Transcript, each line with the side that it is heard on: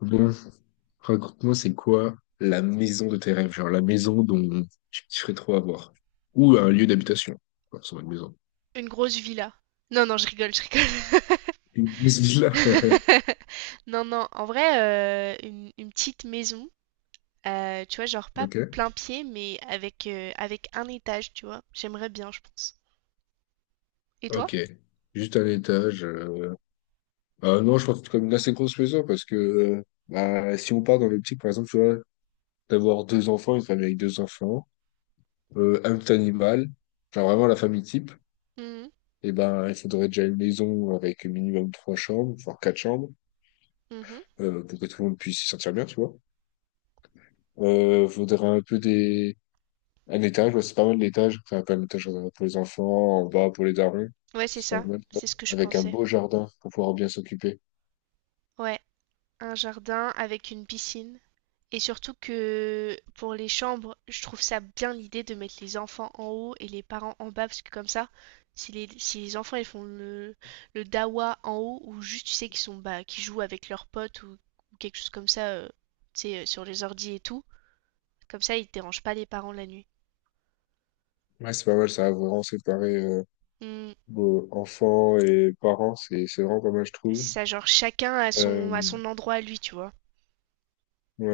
left: Bon, raconte-moi, c'est quoi la maison de tes rêves? Genre la maison dont tu kifferais trop avoir. Ou un lieu d'habitation. Enfin, c'est pas une maison.
right: Une grosse villa. Non, non, je rigole, je rigole.
left: Une maison là.
right: Non, non, en vrai, une petite maison, tu vois, genre pas
left: Ok.
right: plein pied, mais avec un étage, tu vois. J'aimerais bien, je pense. Et toi?
left: Ok. Juste un étage. Ah non, je pense que c'est comme une assez grosse maison parce que bah, si on part dans l'optique, par exemple, tu vois, d'avoir deux enfants, une famille avec deux enfants, un petit animal, genre vraiment la famille type,
right: Mhm,
left: et ben il faudrait déjà une maison avec minimum trois chambres, voire quatre chambres,
right: mhm.
left: pour que tout le monde puisse s'y sentir bien, tu vois. Faudrait un peu des... un étage, ouais, c'est pas mal l'étage. Enfin, pas un étage pour les enfants, en bas pour les darons.
right: Ouais, c'est
left: C'est pas
right: ça,
left: mal ça.
right: c'est ce que je
left: Avec un
right: pensais.
left: beau jardin pour pouvoir bien s'occuper.
right: Ouais, un jardin avec une piscine. Et surtout que pour les chambres, je trouve ça bien l'idée de mettre les enfants en haut et les parents en bas, parce que comme ça, si les enfants ils font le dawa en haut, ou juste tu sais qu'ils sont bah, qu'ils jouent avec leurs potes ou quelque chose comme ça, tu sais, sur les ordi et tout, comme ça ils te dérangent pas les parents la nuit.
left: Ouais, c'est pas mal, ça a vraiment séparé
right: Hmm,
left: beau- enfants et parents. C'est vraiment pas mal, je
right: c'est
left: trouve.
right: ça, genre chacun à son, à
left: Euh,
right: son endroit à lui, tu vois.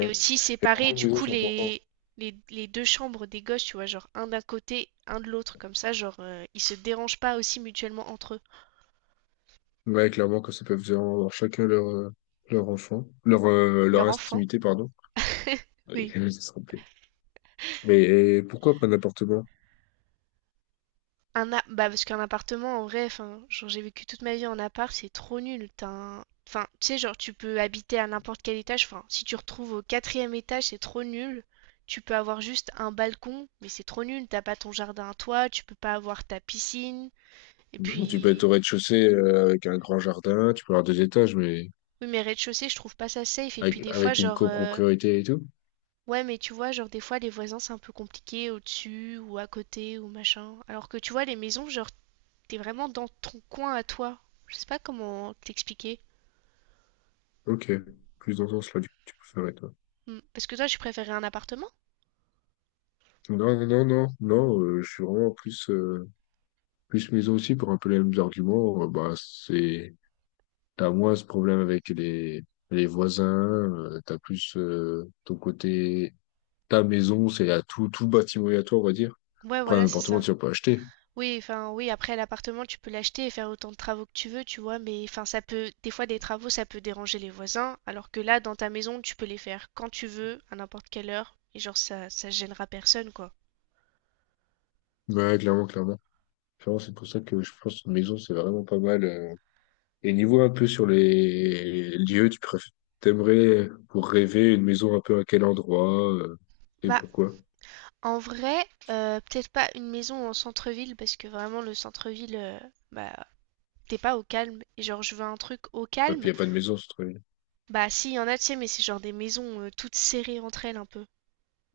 right: Et aussi
left: et vraiment
right: séparer
left: une
right: du
left: maison,
right: coup
left: c'est important.
right: les deux chambres des gosses, tu vois, genre un d'un côté, un de l'autre, comme ça, genre ils se dérangent pas aussi mutuellement entre eux.
left: Ouais, clairement, que ça peut vraiment avoir chacun leur, leur enfant, leur, leur
right: Leur enfant.
left: intimité, pardon. Oui,
right: Oui.
left: je me suis trompé. Mais et pourquoi pas un appartement?
right: Bah parce qu'un appartement, en vrai, enfin, genre j'ai vécu toute ma vie en appart, c'est trop nul. Enfin, tu sais, genre tu peux habiter à n'importe quel étage. Enfin, si tu retrouves au quatrième étage, c'est trop nul. Tu peux avoir juste un balcon, mais c'est trop nul. T'as pas ton jardin à toi, tu peux pas avoir ta piscine. Et
left: Non, tu peux être
right: puis,
left: au rez-de-chaussée avec un grand jardin, tu peux avoir deux étages, mais
right: oui, mais rez-de-chaussée, je trouve pas ça safe. Et puis
left: avec,
right: des fois,
left: avec une
right: genre,
left: copropriété et tout.
right: Ouais, mais tu vois, genre des fois les voisins c'est un peu compliqué au-dessus ou à côté ou machin. Alors que tu vois, les maisons, genre t'es vraiment dans ton coin à toi. Je sais pas comment t'expliquer.
left: Ok, plus dans ce sens-là, du coup, tu préférais, toi.
right: Hmm. Parce que toi, tu préférais un appartement?
left: Non, je suis vraiment plus, plus maison aussi pour un peu les mêmes arguments. Bah, c'est, t'as moins ce problème avec les voisins, t'as plus ton côté, ta maison, c'est à tout, tout bâtiment est à toi, on va dire.
right: Ouais,
left: Après,
right: voilà,
left: un
right: c'est
left: appartement,
right: ça.
left: tu vas pas acheter.
right: Oui, enfin, oui, après l'appartement, tu peux l'acheter et faire autant de travaux que tu veux, tu vois, mais enfin, ça peut, des fois, des travaux, ça peut déranger les voisins, alors que là, dans ta maison, tu peux les faire quand tu veux, à n'importe quelle heure, et genre, ça gênera personne, quoi.
left: Ouais, clairement, clairement. Clairement, c'est pour ça que je pense que maison, c'est vraiment pas mal. Et niveau un peu sur les lieux, tu préfères, t'aimerais pour rêver une maison un peu à quel endroit et
right: Bah,
left: pourquoi?
right: en vrai, peut-être pas une maison en centre-ville parce que vraiment le centre-ville, bah, t'es pas au calme. Et genre, je veux un truc au
left: Ah,
right: calme.
left: puis il n'y a pas de maison, c'est trop bien.
right: Bah, si, y en a, tu sais, mais c'est genre des maisons toutes serrées entre elles un peu.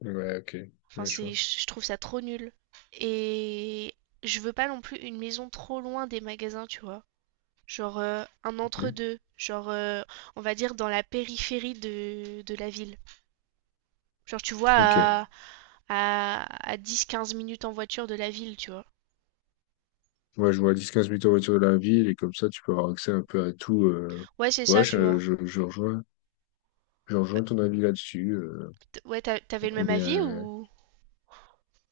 left: Ouais, ok.
right: Enfin,
left: Ouais, je vois.
right: c'est, je trouve ça trop nul. Et je veux pas non plus une maison trop loin des magasins, tu vois. Genre un
left: Ok.
right: entre-deux. Genre, on va dire dans la périphérie de la ville. Genre, tu vois,
left: Ok.
right: à 10 15 minutes en voiture de la ville, tu vois.
left: Moi, je vois 10-15 minutes en voiture de la ville et comme ça, tu peux avoir accès un peu à tout.
right: Ouais, c'est
left: Ouais,
right: ça, tu vois.
left: je rejoins ton avis là-dessus.
right: Ouais, t'avais
left: Donc,
right: le
left: on
right: même
left: est
right: avis
left: à-
right: ou...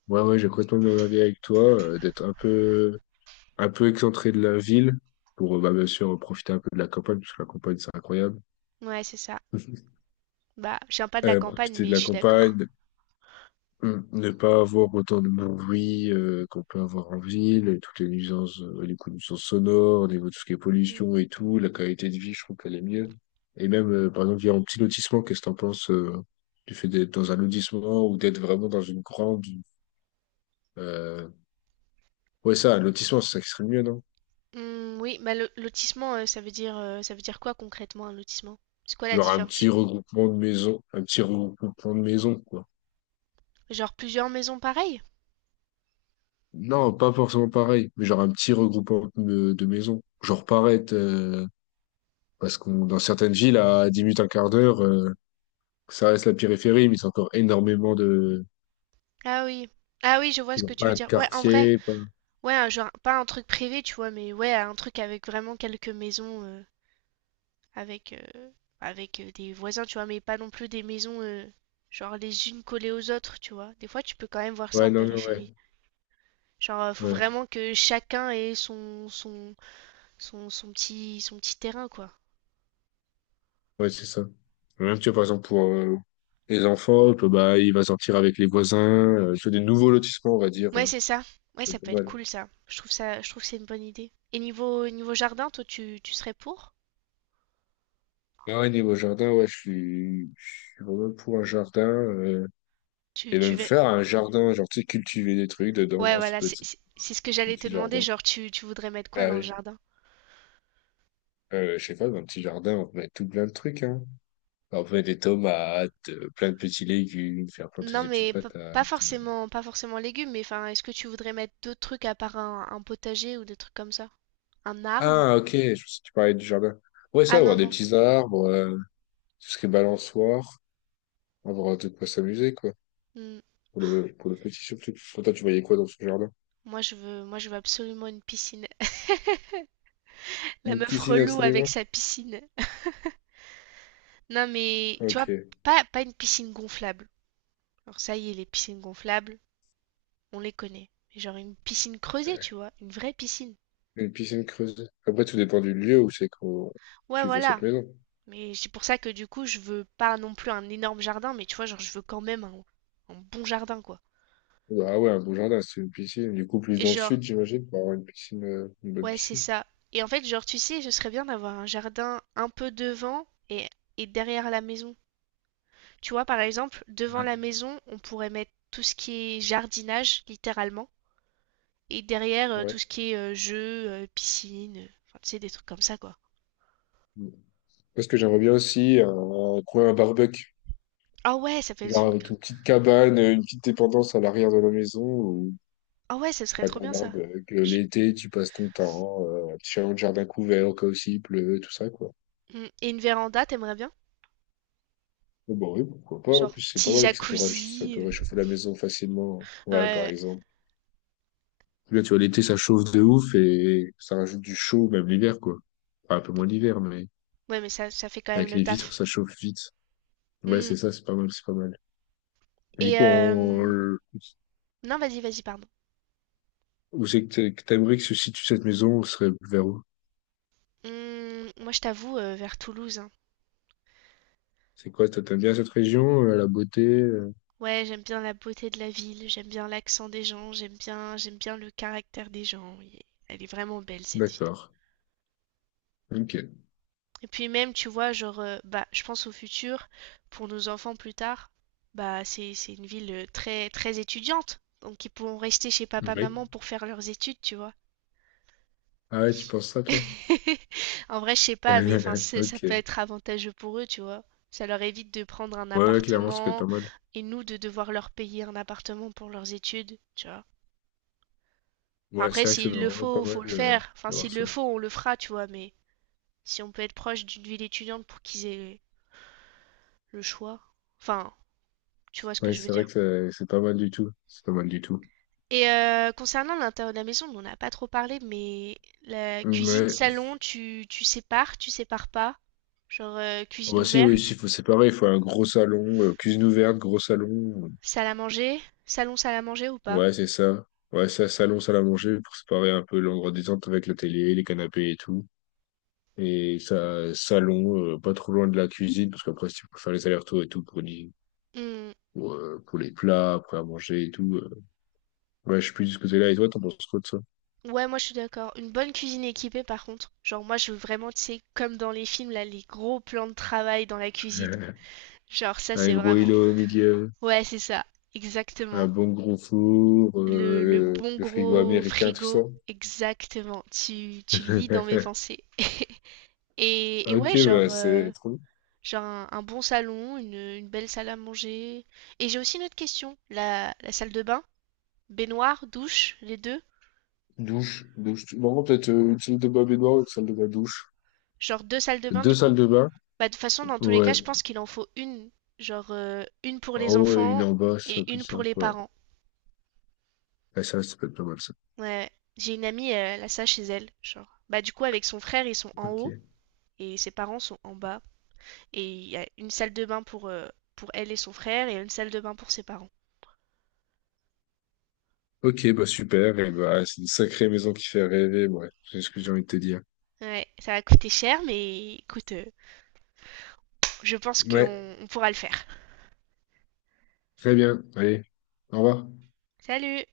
left: Ouais, ouais, j'ai complètement le même avis avec toi, d'être un peu excentré de la ville pour, bah, bien sûr, profiter un peu de la campagne, parce que la campagne, c'est incroyable.
right: Ouais, c'est ça. Bah, je viens pas de la campagne,
left: Profiter de
right: mais je
left: la
right: suis d'accord.
left: campagne, mm, ne pas avoir autant de bruit qu'on peut avoir en ville, et toutes les nuisances, les coups de nuisances sonores, au niveau de tout ce qui est
right: Mm.
left: pollution et tout, la qualité de vie, je trouve qu'elle est mieux. Et même, par exemple, via un petit lotissement, qu'est-ce que t'en penses du fait d'être dans un lotissement ou d'être vraiment dans une grande... Euh... Ouais, ça, un lotissement, c'est ça qui serait mieux, non?
right: Mm, oui, bah, lotissement, ça veut dire quoi concrètement un lotissement? C'est quoi la
left: Genre un petit
right: différence?
left: regroupement de maisons, un petit regroupement de maisons, quoi.
right: Genre plusieurs maisons pareilles?
left: Non, pas forcément pareil, mais genre un petit regroupement de maisons. Genre paraître parce que dans certaines villes, à 10 minutes, un quart d'heure, ça reste la périphérie, mais c'est encore énormément de...
right: Ah oui. Ah oui, je vois ce que
left: Genre
right: tu
left: pas
right: veux
left: un
right: dire. Ouais, en vrai.
left: quartier, pas...
right: Ouais, un genre, pas un truc privé, tu vois, mais ouais, un truc avec vraiment quelques maisons, avec, euh, avec des voisins, tu vois, mais pas non plus des maisons, genre les unes collées aux autres, tu vois. Des fois, tu peux quand même voir ça
left: Ouais,
right: en
left: non, non, ouais.
right: périphérie. Genre, faut
left: Ouais,
right: vraiment que chacun ait son petit terrain, quoi.
left: ouais, c'est ça. Même, tu vois, par exemple, pour les enfants, que, bah, il va sortir avec les voisins, tu vois, des nouveaux lotissements, on va dire.
right: Ouais,
left: Hein.
right: c'est ça. Ouais,
left: Ça va
right: ça
left: être pas
right: peut être
left: mal.
right: cool, ça. Je trouve ça, je trouve que c'est une bonne idée. Et niveau jardin, toi, tu serais pour?
left: Mais ouais, niveau jardin, ouais, je, suis, je suis vraiment pour un jardin.
right: Tu,
left: Et
right: tu
left: même
right: veux...
left: faire un jardin, genre, tu sais, cultiver des trucs
right: Ouais,
left: dedans, ça
right: voilà,
left: peut
right: c'est
left: être
right: c'est- c'est ce que
left: un
right: j'allais te
left: petit
right: demander.
left: jardin.
right: Genre, tu voudrais mettre quoi
left: Ah
right: dans le
left: oui.
right: jardin?
left: Je sais pas, dans un petit jardin, on peut mettre tout plein de trucs, hein. Enlever des tomates, plein de petits légumes, faire planter
right: Non,
left: des petites
right: mais pas
left: patates.
right: forcément, pas forcément légumes, mais enfin, est-ce que tu voudrais mettre d'autres trucs à part un potager ou des trucs comme ça? Un arbre?
left: Ah, ok, je pensais que tu parlais du jardin. Ouais, ça,
right: Ah
left: avoir
right: non,
left: des
right: non.
left: petits arbres, tout ce qui est balançoire, avoir de quoi s'amuser, quoi.
right: Hmm.
left: Pour le petit surtout. Pour toi, tu voyais quoi dans ce jardin?
right: Moi, je veux absolument une piscine. La
left: Une
right: meuf
left: piscine,
right: relou avec
left: absolument?
right: sa piscine. Non, mais tu vois,
left: Ok.
right: pas une piscine gonflable. Alors ça y est, les piscines gonflables, on les connaît. Mais genre une piscine creusée, tu vois, une vraie piscine.
left: Une piscine creusée. Après, tout dépend du lieu où c'est qu'on,
right: Ouais,
left: tu veux cette
right: voilà.
left: maison.
right: Mais c'est pour ça que du coup, je veux pas non plus un énorme jardin, mais tu vois, genre, je veux quand même un bon jardin, quoi.
left: Ah ouais, un beau jardin, c'est une piscine. Du coup, plus
right: Et
left: dans le sud,
right: genre,
left: j'imagine, pour avoir une piscine, une bonne
right: ouais, c'est
left: piscine.
right: ça. Et en fait, genre, tu sais, ce serait bien d'avoir un jardin un peu devant et derrière la maison. Tu vois, par exemple, devant la maison, on pourrait mettre tout ce qui est jardinage, littéralement. Et derrière, tout
left: Ouais.
right: ce qui est jeux, piscine, enfin, tu sais, des trucs comme ça, quoi.
left: Parce que j'aimerais bien aussi un coin à barbecue.
right: Ah ouais, ça
left: Genre
right: fait une gra-
left: avec une petite cabane, une petite dépendance à l'arrière de la maison où
right: Ah ouais, ça serait
left: ouais,
right: trop
left: t'as un
right: bien, ça.
left: arbre, que
right: Je-
left: l'été, tu passes ton temps, tu as un jardin couvert au cas où s'il pleut, tout ça, quoi.
right: Mm. Et une véranda, t'aimerais bien?
left: Bon, bah oui, pourquoi pas. En
right: Genre,
left: plus, c'est pas
right: petit
left: mal, puis ça peut, rach- ça
right: jacuzzi.
left: peut réchauffer la maison facilement.
right: Ouais,
left: Ouais, par
right: ouais,
left: exemple. Là, tu vois, l'été, ça chauffe de ouf et ça rajoute du chaud, même l'hiver, quoi. Enfin, un peu
right: Hmm.
left: moins l'hiver, mais
right: Ouais, mais ça fait quand même
left: avec
right: le
left: les vitres,
right: taf.
left: ça chauffe vite. Ouais,
right: Mm.
left: c'est ça, c'est pas mal, c'est pas mal. Et du
right: Et,
left: coup,
right: euh,
left: en-
right: Non, vas-y, vas-y, pardon.
left: où c'est que t'a- que t'aimerais que se situe cette maison? Ce serait vers où?
right: Mm, moi, je t'avoue, vers Toulouse, hein.
left: C'est quoi, toi, t'aimes bien cette région, la beauté?
right: Ouais, j'aime bien la beauté de la ville, j'aime bien l'accent des gens, j'aime bien le caractère des gens. Elle est vraiment belle, cette ville.
left: D'accord. Ok.
right: Et puis même, tu vois, genre, bah, je pense au futur, pour nos enfants plus tard, bah, c'est une ville très, très étudiante. Donc ils pourront rester chez papa,
left: Oui.
right: maman pour faire leurs études, tu vois.
left: Ah ouais, tu penses ça, toi?
right: En vrai, je sais pas, mais enfin, ça peut
left: Ok.
right: être avantageux pour eux, tu vois. Ça leur évite de prendre un
left: Ouais, ouais, clairement, ça peut être pas
right: appartement
left: mal.
right: et nous de devoir leur payer un appartement pour leurs études, tu vois. Enfin,
left: Ouais,
right: après,
left: c'est vrai que ça peut
right: s'il le
left: vraiment être pas
right: faut, faut le
left: mal
right: faire. Enfin,
left: d'avoir
right: s'il
left: ça.
right: le faut, on le fera, tu vois. Mais si on peut être proche d'une ville étudiante pour qu'ils aient le choix. Enfin, tu vois ce que
left: Ouais,
right: je veux
left: c'est vrai
right: dire.
left: que ça- c'est pas mal du tout. C'est pas mal du tout.
right: Et concernant l'intérieur de la maison, on n'a pas trop parlé, mais la
left: Mmh,
right: cuisine,
left: ouais.
right: salon, tu sépares, tu sépares pas? Genre
left: Moi
right: cuisine
left: aussi, oui, si,
right: ouverte,
left: faut- c'est pareil, il faut un gros salon, cuisine ouverte, gros salon.
right: salle à manger, salon, salle à manger ou pas?
left: Ouais, c'est ça. Ouais, ça, salon, salle à manger pour séparer un peu l'endroit détente avec la télé, les canapés et tout. Et ça, salon, pas trop loin de la cuisine, parce qu'après, si tu peux faire les allers-retours et tout
right: Hmm.
left: pour les plats, après à manger et tout. Ouais, je suis plus de ce que là. Et toi, t'en penses quoi de ça?
right: Ouais, moi je suis d'accord. Une bonne cuisine équipée par contre. Genre moi je veux vraiment, tu sais, comme dans les films, là, les gros plans de travail dans la cuisine. Genre ça
left: Un
right: c'est
left: gros
right: vraiment...
left: îlot au milieu,
right: Ouais, c'est ça,
left: un
right: exactement.
left: bon gros four,
right: Le bon
left: le frigo
right: gros
left: américain, tout ça.
right: frigo, exactement. Tu lis dans mes pensées. Et
left: Ok,
right: ouais,
left: bah,
right: genre...
left: c'est trop bien.
right: Genre un bon salon, une belle salle à manger. Et j'ai aussi une autre question. La salle de bain, baignoire, douche, les deux.
left: Douche, douche. Bon, peut-être une salle de bain baignoire, une salle de bain douche.
right: Genre deux salles de bain
left: Deux
right: du
left: salles
right: coup.
left: de bain?
right: Bah, de toute façon, dans tous les cas,
left: Ouais.
right: je pense qu'il en faut une. Genre une pour
left: En
right: les
left: haut et une
right: enfants
left: en bas, ça,
right: et
left: plus
right: une
left: ça.
right: pour les
left: Ouais.
right: parents.
left: Ah, ça peut être pas mal, ça.
right: Ouais. J'ai une amie, elle a ça chez elle. Genre. Bah du coup, avec son frère, ils sont en haut
left: Ok.
right: et ses parents sont en bas. Et il y a une salle de bain pour elle et son frère et une salle de bain pour ses parents.
left: Ok, bah super. Et bah, c'est une sacrée maison qui fait rêver. Ouais, c'est ce que j'ai envie de te dire.
right: Ouais, ça va coûter cher, mais écoute, je pense
left: Ouais,
right: qu'on pourra le faire.
left: très bien. Allez, au revoir.
right: Salut